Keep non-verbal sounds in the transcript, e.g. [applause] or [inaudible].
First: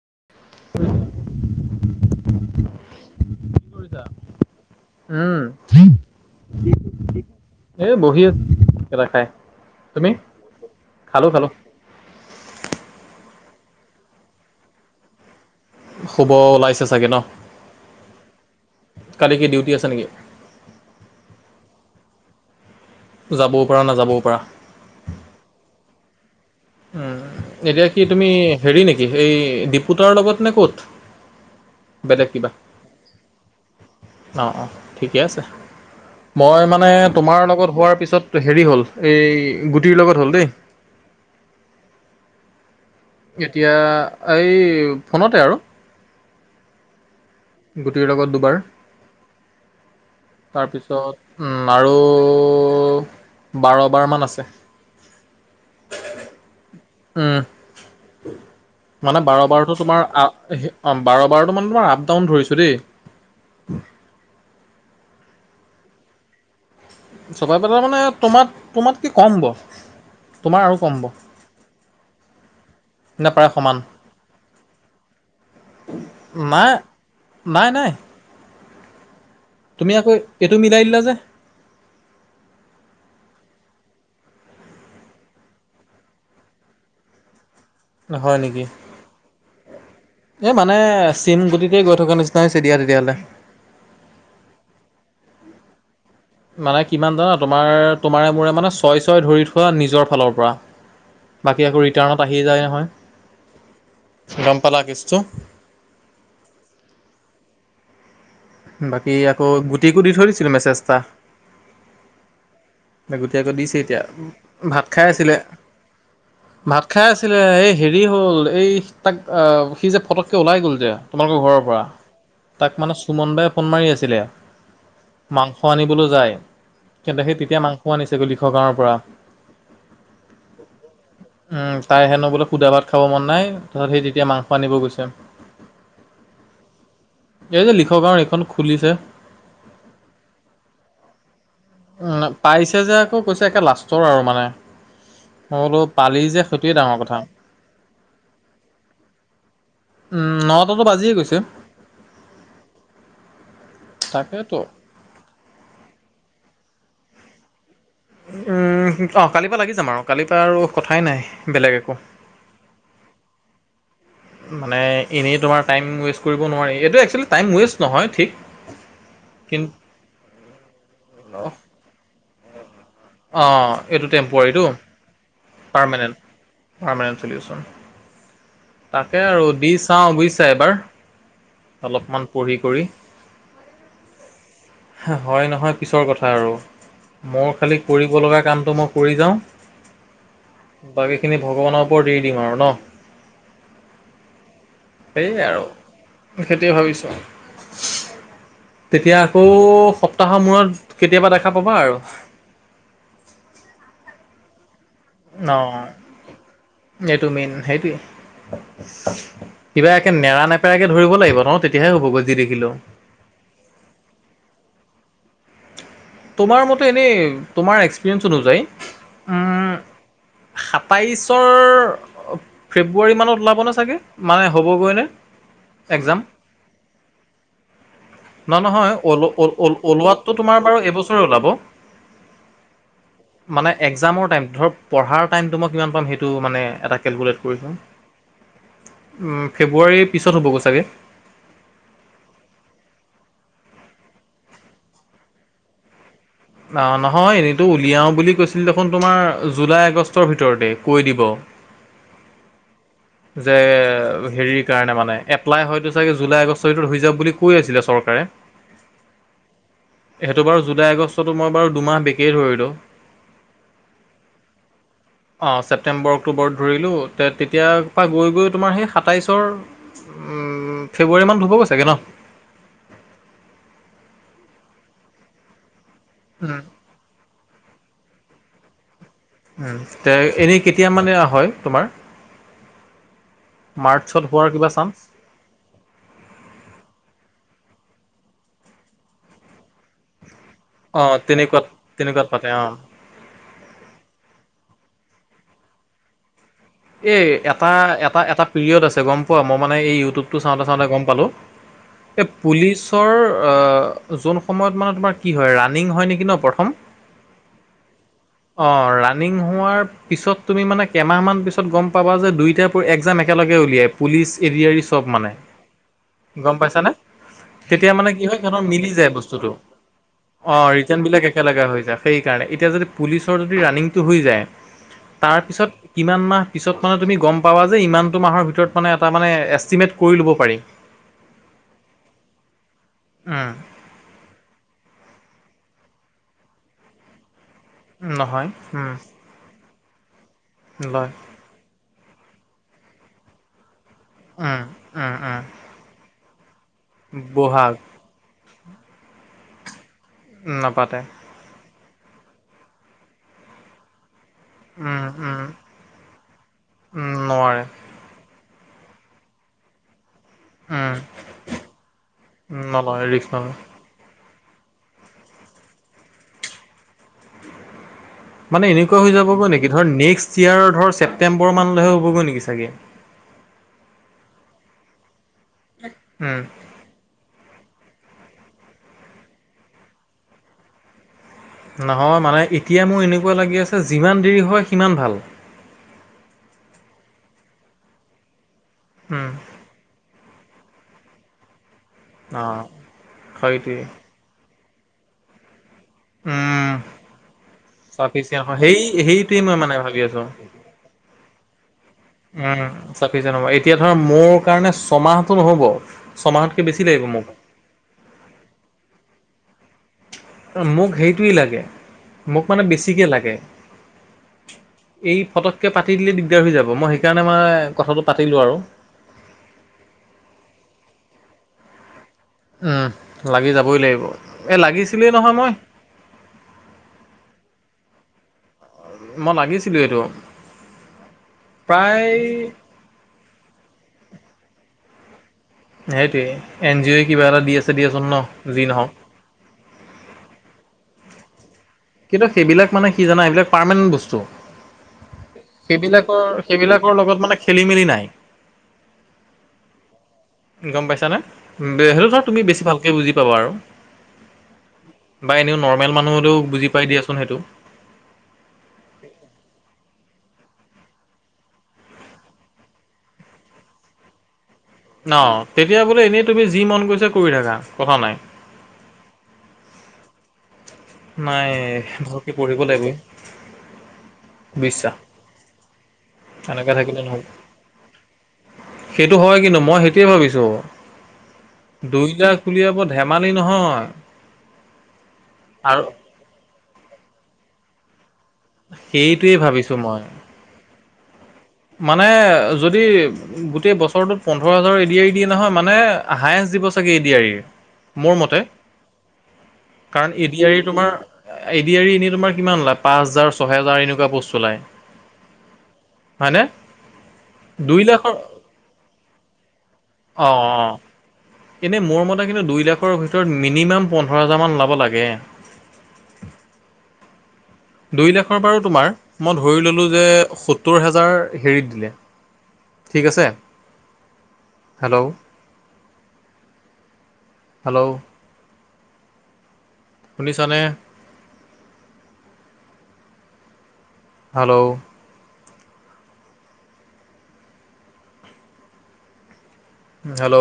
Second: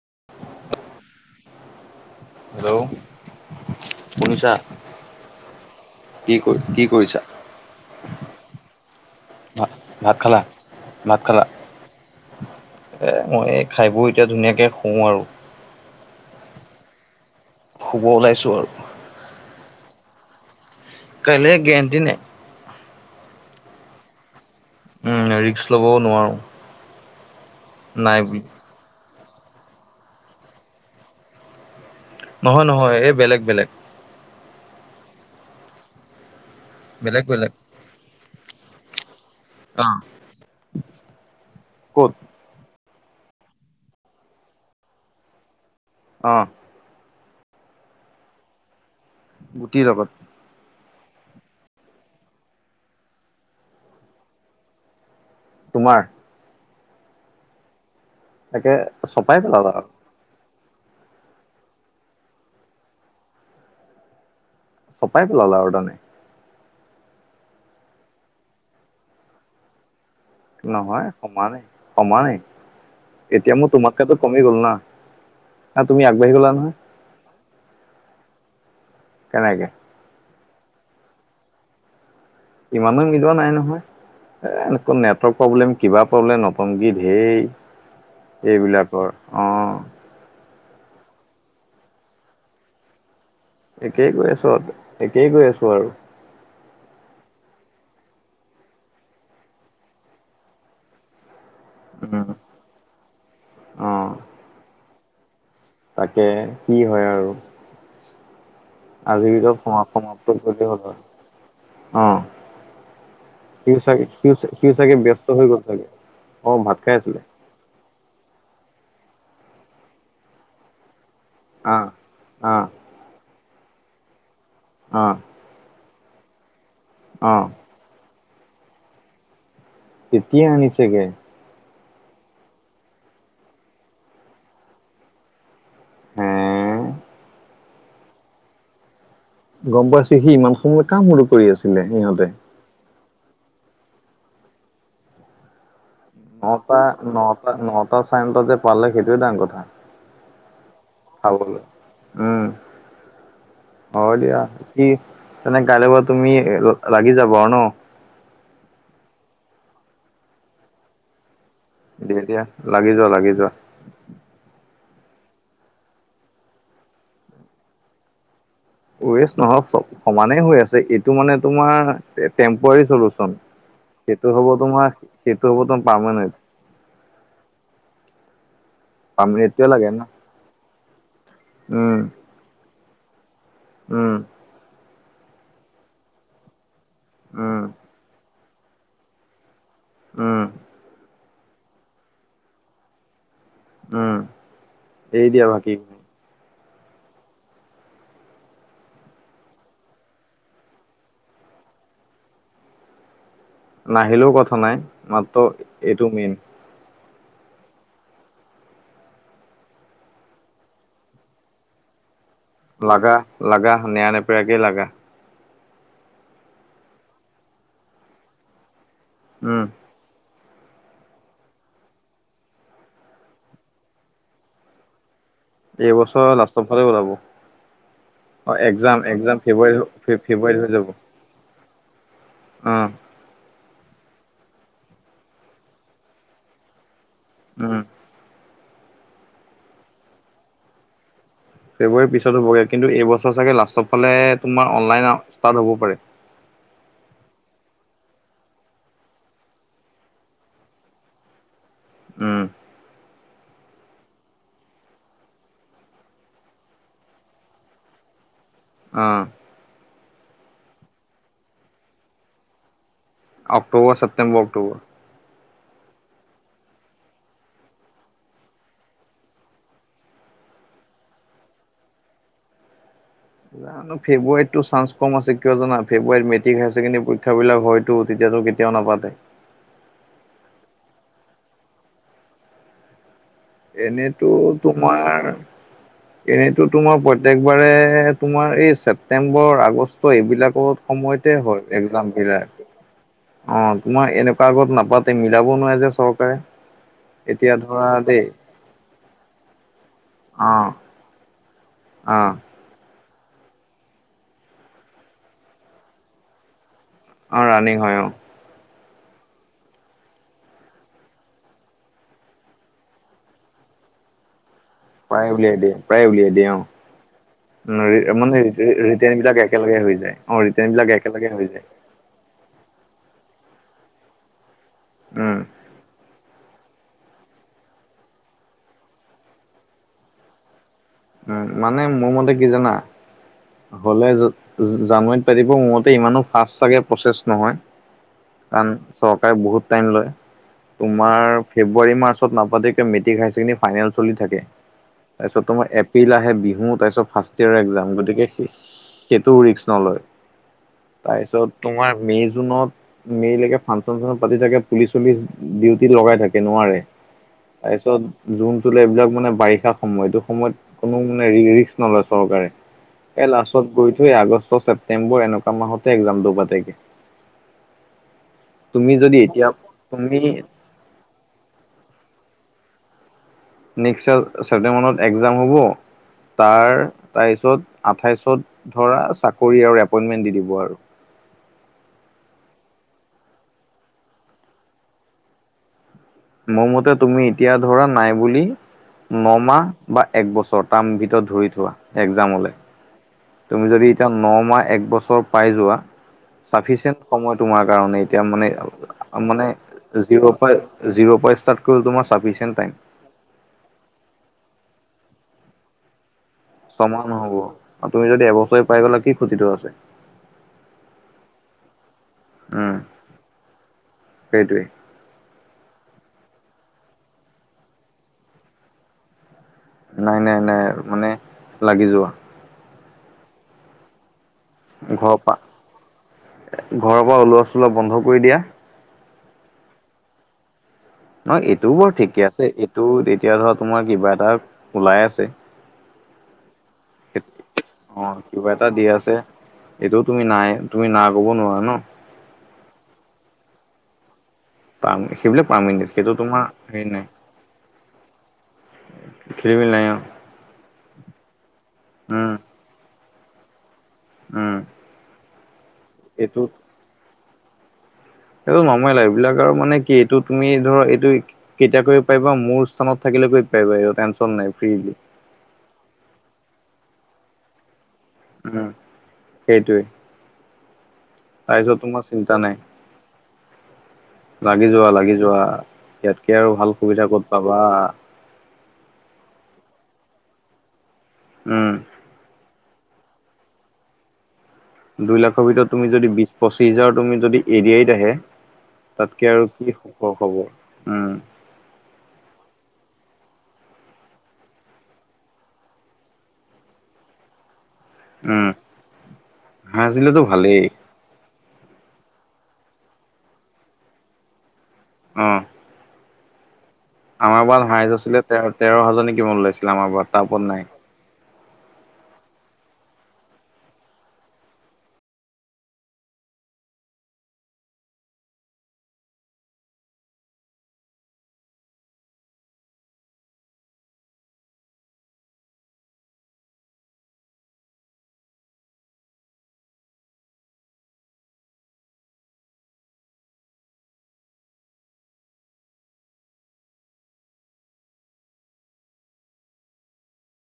উ [unintelligible] হেল্ল'। কৰিছা? শুনিছা? উম, কি কৰি কি কৰিছা এ বহি আছ, এটা খাই। ভাত তুমি? ভাত খালা? ভাত খালো খালা? খালো। এ মই খাই বই এতিয়া ধুনীয়াকে শুও আৰু। শুব ওলাইছে চাগে ন? শুব ওলাইছোঁ আৰু। কালি কি ডিউটি আছে নেকি? কাইলৈ গেৰেণ্টি নাই। যাবও পাৰা নাযাবও পাৰা। উম ৰিক্স ল'বও নোৱাৰোঁ। উম এতিয়া কি তুমি হেৰি নেকি? এই দিপুতৰ লগত নে ক'ত? বেলেগ কিবা? নহয় নহয় এই বেলেগ বেলেগ। অ অ ঠিকে আছে। মই ম মানে বেলেগ তোমাৰ বেলেগ লগত হোৱাৰ পিছত হেৰি হ'ল, এই অ গুটিৰ লগত হ'ল দেই। ক'ত? এতিয়া এই ফোনতে আৰু অ। গুটিৰ লগত দুবাৰ গুটিৰ লগত? তাৰপিছত উম আৰু বাৰ বাৰমান আছে। তোমাৰ? উম তাকে মানে চপাই বাৰ পেলালা বাৰতো আৰু তোমাৰ আ অ বাৰ বাৰটো মানে তোমাৰ আপ ডাউন ধৰিছোঁ দেই। চপাই পেলালা আৰু তাৰনে চপাই পেলালা মানে তোমাত তোমাত কে কম হ'ব। তোমাৰ আৰু কম নহয় হ'ব সমান সমানেই। নে প্ৰায় এতিয়া মোৰ সমান তোমাতকে কমি গ'ল না। অ তুমি আগবাঢ়ি গ'লা নাই নহয়। নাই নাই। কেনেকে? তুমি আকৌ এইটো মিলাই দিলা যে? ইমানো মিলোৱা নাই নহয়। এ তোৰ নেটৱৰ্ক প্ৰব্লেম, কিবা প্ৰব্লেম, নতংকি ধেৰ। হয় নেকি এইবিলাকৰ অ। এই মানে চেইম গতিতে গৈ থকাৰ নিচিনা হৈছে দিয়া তেতিয়াহ'লে। একেই গৈ আছো, একেই গৈ আছো আৰু। মানে কিমান জানা? তোমাৰ তোমাৰে মোৰে মানে ছয় ছয় ধৰি থোৱা নিজৰ ফালৰ পৰা বাকী আকৌ ৰিটাৰ্ণত উম আহিয়ে যায় অ নহয়। গম পালা কেছটো? তাকে কি হয় আৰু বাকী আজিল আকৌ সম গুটিকো দি থৈ সমাপ্ত দিছিলোঁ কৰি মেছেজ হ'ল এটা আৰু অ। গুটি আকৌ সি দিছে এতিয়া চাগে সি ভাত চাগে খাই ব্যস্ত আছিলে হৈ গ'ল চাগে অ ভাত খাই আছিলে। যে এই হেৰি হ'ল এই তাক সি যে ফটককে ওলাই গ'ল যে তোমালোকৰ ঘৰৰ পৰা আহ আহ তাক মানে সুমন দায় ফোন মাৰি আছিলে অ। মাংস আনিবলৈ যায়। কিন্তু সেই আহ তেতিয়া মাংস আনিছেগৈ লিখৰ গাঁৱৰ পৰা। তেতিয়া আনিছেগে? উম তাই হেনো বোলে সুদা ভাত খাব মন নাই, তাৰপাছত সেই তেতিয়া মাংস আনিব গৈছে। হে এই যে লিখক কাৰণ এইখন খুলিছে। গম পাইছে সি ইমান সময় কাম মোৰটো কৰি আছিলে উম, সিহঁতে। পাইছে যে আকৌ কৈছে একে লাষ্টৰ আৰু মানে। অ বলো পালিছ নটা, নটা, নটা চাৰে নটা যে পালে সেইটোয়ে ডাঙৰ কথা। ন খাবলৈ উমঁ, হয় দিয়া। তাকেতো কি? তেনে কাইলৈ পৰা তুমি লাগি যাব আৰু ন? উমঁ, কালিৰ পৰা লাগি যাম আৰু কালিৰ পৰা আৰু কথাই নাই বেলেগ একো। দিয়া-দিয়া, লাগি যোৱা, লাগি যোৱা। মানে এনেই তোমাৰ টাইম ৱেষ্ট কৰিব নোৱাৰি। এইটো এক্সচলি টাইম ৱেষ্ট নহয় ঠিক। ৱেষ্ট নহক কিন্তু চব সমানে হৈ আছে, এইটো মানে তোমাৰ টেম্পুৱাৰি চল অঁ এইটো সেইটো হ'ব টেম্প'ৰাৰীটো তোমাৰ সেইটো হ'ব তোমাৰ পাৰমেনণ্ট। পাৰমেনণ্ট চলি আছে। তাকে আৰু পাৰ্মানেণ্টটোৱে দি লাগে ন চাওঁ বুজিছা এবাৰ উম অলপমান পঢ়ি কৰি। উম। হয়, নহয় পিছৰ কথা আৰু, মোৰ উম খালী কৰিবলগা কামটো মই কৰি যাওঁ। উম বাকী খিনি ভগৱানৰ ওপৰত দি দিম আৰু ন। উমঁ। সেয়ে আৰু সেইটোৱে ভাবিছোঁ। তেতিয়া আকৌ সপ্তাহৰ মূৰত কেতিয়াবা দেখা পাবা আৰু। নাহিলেও কথা নাই, মাত্ৰ অঁ এইটো মেইন। এইটো মেইন সেইটোৱেই। কিবা একে নেৰা-নেপেৰাক ধৰিব লাগিব ন'হ তেতিয়াহে হ'ব গৈ যি দেখিলো। লাগা, লগা, নেৰা-নেপয়াকে লাগা। তোমাৰ মতে এনেই তোমাৰ এক্সপিৰিয়েঞ্চ অনুযায়ী উম। সাতাইছৰ- ফেব্ৰুৱাৰী মানত ওলাব নে চাগে মানে হ'বগৈ নে? এইবছৰ লাষ্টৰফালে ওলাব। অ নহ নহয় এক্সাম এক্সাম ফেব্ৰুৱাৰী ওলোৱাতটো ফেব্ৰুৱাৰীত তোমাৰ বাৰু এবছৰে ওলাব। উমঁ। মানে এক্জামৰ টাইম ধৰক পঢ়াৰ টাইমটো মই কিমান পাম সেইটো মানে এটা কেলকুলেট- কৰিছে। উম ফেব্ৰুৱাৰীৰ পিছত হ'বগৈ চাগৈ। ফেব্ৰুৱাৰীৰ পিছত হ'বগে কিন্তু এইবছৰ চাগে লাষ্টৰ ফালে তোমাৰ অনলাইন ৰাস্তাত হ'ব পাৰে। অহ', নহয় এনেইতো উলিয়াও বুলি কৈছিল দেখোন তোমাৰ জুলাই আগষ্টৰ ভিতৰতে কৈ দিব। উম। যে হেৰিৰ কাৰণে মানে এপ্লাই হয়তো চাগে জুলাই আগষ্টৰটোত হৈ যাব বুলি কৈ আছিলে চৰকাৰে। অঁহ। সেইটো বাৰু জুলাই আগষ্টতো মই বাৰু দুমাহ বেছিয়ে ধৰিলো। অক্টোবৰ, ছেপ্তেম্বৰ, অক্টোবৰ। অঁহ', - ছেপটেম্বৰ অক্টোবৰত ধৰিলোঁ তে তেতিয় পৰা গৈ গৈ তোমাৰ সেই সাতাইছৰ- উম ফেব্ৰুৱাৰী মানত হবগৈ চাগে ন। জানো, ফে্বোৱাৰীতো চাঞ্চ কম আছে কিয় জানা ফে্বোৱাৰীত মেট্টিক হাইছেকেণ্ডেৰী পৰিক্ষা- সেইবিলাক বিলাক হয়তো তেতিয়াতো কেতিয়াও নাপাতে। উম তে এনেই কেতিয়া মানে হয় তোমাৰ মাৰ্চত এনেইতো হোৱাৰ কিবা চান্স? তোমাৰ এনেইতো তোমাৰ প্ৰত্যেকবাৰে তোমাৰ এই ছেপটেম্বৰ আগষ্ট এইবিলাকত অঁ সময়তে হয় তেনেকুৱাত এক্সজাম তেনেকুৱাত পাতে বিলাক অঁ। অ' তোমাৰ এনেকুৱা আগত নাপাতে মিলাব নোৱাৰে যে চৰকাৰে এ এতিয়া এটা ধৰা এটা দেই এটা পিৰিয়ড আছে গম পোৱা মই মানে এই ইউটিউবটো চাওঁতে অ', চাওঁতে গম পালোঁ এই অ', পুলিচৰ অ যোন সময়ত মানে তোমাৰ কি হয় ৰানিং হয় নেকি ন প্ৰথম অ ৰানিং হয় অ অ ৰানিং হোৱাৰ পিছত তুমি মানে কেইমাহ মান পিছত গম পাবা যে দুইটা প একজাম একেলগে উলিয়াই পুলিচ এৰি চব প্ৰায় মানে উলিয়াই দিয়ে, প্ৰায় উলিয়াই দিয়ে গম অ'। পাইছানে তেতিয়া মানে কি হয় সিহঁতৰ মিলি যায় বস্তুটো অ ৰিটাৰ্ণ বিলাক একেলগে হৈ যায়। সেইকাৰণে এতিয়া যদি পুলিচৰ যদি ৰানিংটো হৈ যায় উম, তাৰপিছত কিমান মান পিছত মানে তুমি গম পাবা যে ইমানটো মাহৰ ভিতৰত মানে এটা মানে এষ্টিমেট কৰি ল'ব পাৰি উম মানে মোৰ মতে কি জানা উম, হলে জানুৱাৰীত পাতিব মোৰ মতে ইমানো ফাষ্ট চাগে প্ৰচেছ নহয় নহয় কাৰণ উম, চৰকাৰে বহুত টাইম লয় লয় তোমাৰ ফেব্ৰুৱাৰী মাৰ্চত নাপাতিকে মেট্ৰিক হায়াৰ ছেকেণ্ডাৰী ফাইনেল চলি থাকে উম, উম, উম। তাৰপিছত তোমাৰ এপ্ৰিল আহে বিহু তাৰপিছত ফাৰ্ষ্ট ইয়াৰ বহাগ একজাম গতিকে সে সেইটোও ৰিস্ক নলয়। নাপাতে তাৰপিছত তোমাৰ মে' জুনত মে লৈকে ফাংচন চাংচন পাতি থাকে। পুলিচ উম চুলিচ উম ডিউটি লগাই থাকে নোৱাৰে উম নোৱাৰে তাৰপিছত জোনটো এইবিলাক মানে বাৰিষা সময় এইটো সময়ত উম কোনো মানে ৰিক্স নলয় চৰকাৰে নলয় ৰিক্স এই নলয় লাষ্টত গৈ থৈ আগষ্ট ছেপ ছেপ্টেম্বৰ এনেকোৱা মাহতে এক্সজাম টো পাতেগে মানে তুমি এনেকুৱা হৈ যদি এতিয়া যাবগৈ নেকি ধৰ তুমি নেক্স ইয়াৰৰ ছেপ্টেবৰমানলৈহে হ'বগৈ নেকি ছাগে নেক্স ছেপ্টেম্বৰত মানত এক্সজাম হ'ব উম তাৰ তাপাছত আঠাইছত ধৰা চাকৰি আৰু এপইন্টমেন্ট দি দিব আৰু। নহয় মানে এতিয়া মোৰ এনেকুৱা লাগি আছে যিমান দেৰি হয় সিমান ভাল মোৰ মতে তুমি এতিয়া ধৰা নাই বুলি উম নমাহ বা এক বছৰ তাৰ ভিতৰত ধৰি থোৱা অ এক্সজামলে তুমি সেইটোৱে যদি এতিয়া ন মাহ এক বছৰ পাই যোৱা উম ছাফিচিয়েণ্ট সময় তোমাৰ কাৰণে এতিয়া চাফিচিয়েণ্ট মানে হয় সেই সেইটোৱে মানে মই ভাবি আছো জিৰ' পৰা জিৰ' পৰা ষ্টাৰ্ট কৰি তোমাৰ চাফিচিয়েন্ট পায় চাফিচিয়েন্ট পৰা এতিয়া ধৰা মোৰ কাৰণে ছমাহটো নহ'ব ছমাহ ছমাহ নহব আপুনি যদি এবছৰে পাই গ'লে কি ক্ষতিটো আছে। মোক সেইটোৱেই লাগে মোক মানে উম বেছিকে লাগে। সেইটোৱে এই ফটককে পাতি দিলেই দিগদাৰ হৈ যাব মই সেইকাৰণে মানে কথাটো পাতিলোঁ আৰু নাই নাই নাই মানে লাগি যোৱা। উম লাগি যাবই লাগিব। এ লাগিছিলেই ঘৰ নহয় পৰা মই ঘৰৰ পৰা ওলোৱা চোলোৱা বন্ধ কৰি দিয়া। মই লাগিছিলো এইটো নহয় এইটোও বাৰু প্ৰায় ঠিকে আছে এইটো এতিয়া ধৰা তোমাৰ কিবা এটা ওলাই আছে। সেইটোৱেই এন জি অ'ই কিবা এটা দি আছে দিয়াচোন ন যি নহওক। এইটোও তুমি নাই তুমি না ক'ব নোৱাৰা ন। কিন্তু সেইবিলাক মানে কি জানা এইবিলাক পাৰমানেণ্ট বস্তু সেইবিলাক পাৰ্মানেণ্ট সেইটো তোমাৰ সেইবিলাকৰ হেৰি সেইবিলাকৰ নাই লগত মানে খেলি মেলি নাই [unintelligible] নাই অ গম পাইছানে [unintelligible] উম তুমি বেছি ভালকে বুজি পাবা আৰু উম বা এনেও নৰ্মেল এইটো মানুহলেও বুজি পাই দিয়াচোন সেইটো আও নৰ্মেল [unintelligible] এইবিলাক আৰু মানে কি এইটো তুমি ধৰ এইটো কেতিয়া কৰিব পাৰিবা মোৰ স্থানত [unintelligible] থাকিলে কৰিব পাৰিব টেনশ্যন নাই ফ্ৰী ন তেতিয়া বোলে এনেই তুমি যি মন গৈছে কৰি থাকা কথা নাই উম সেইটোৱে নাই তাৰপিছত তোমাৰ ভালকে চিন্তা নাই পঢ়িব লাগিবই লাগি যোৱা বিশ্বাস লাগি যোৱা ইয়াতকে আৰু এনেকে ভাল থাকিলে সুবিধা নহ'ব ক'ত পাবা? সেইটো হয় কিন্তু মই সেইটোৱে ভাবিছোঁ উম দুই [unintelligible] বুলি আকৌ ধেমালি নহয় দুইলাখৰ ভিতৰত আৰু তুমি যদি বিশ পঁচিশ হাজাৰ তুমি যদি এৰিয়াইত আহে তাতকে সেইটোৱে আৰু ভাবিছো কি মই সুখৰ খবৰ উম মানে যদি গোটেই বছৰটোত পোন্ধৰ হাজাৰ এডিআৰি দিয়ে নহয় মানে হায়েচ দিব চাগে এডিআৰি মোৰ মতে উম কাৰণ হাৰাইছিলেতো ভালেই এদিআৰি তোমাৰ এদিআৰি এনে তোমাৰ কিমান ওলায় পাঁচ হাজাৰ ছহেজাৰ এনেকুৱা পস্ত ওলাই অঁ হয়নে? আমাৰ বাৰত দুই হাইজ লাখৰ আছিলে তেৰ তেৰ হাজাৰ কিমান ওলাইছিলে আমাৰ বাৰত তাৰ অ ওপৰত নাই অ এনেই মোৰ মতে কিন্তু দুই লাখৰ ভিতৰত মিনিমাম পোন্ধৰ হাজাৰমান ল'ব লাগে [inaudible] দুইলাখৰ বাৰু তোমাৰ মই ধৰি ললোঁ যে সত্তৰ হেজাৰ হেৰিত দিলে ঠিক আছে হেল্ল' হেল্ল' শুনিচানে? Hello hello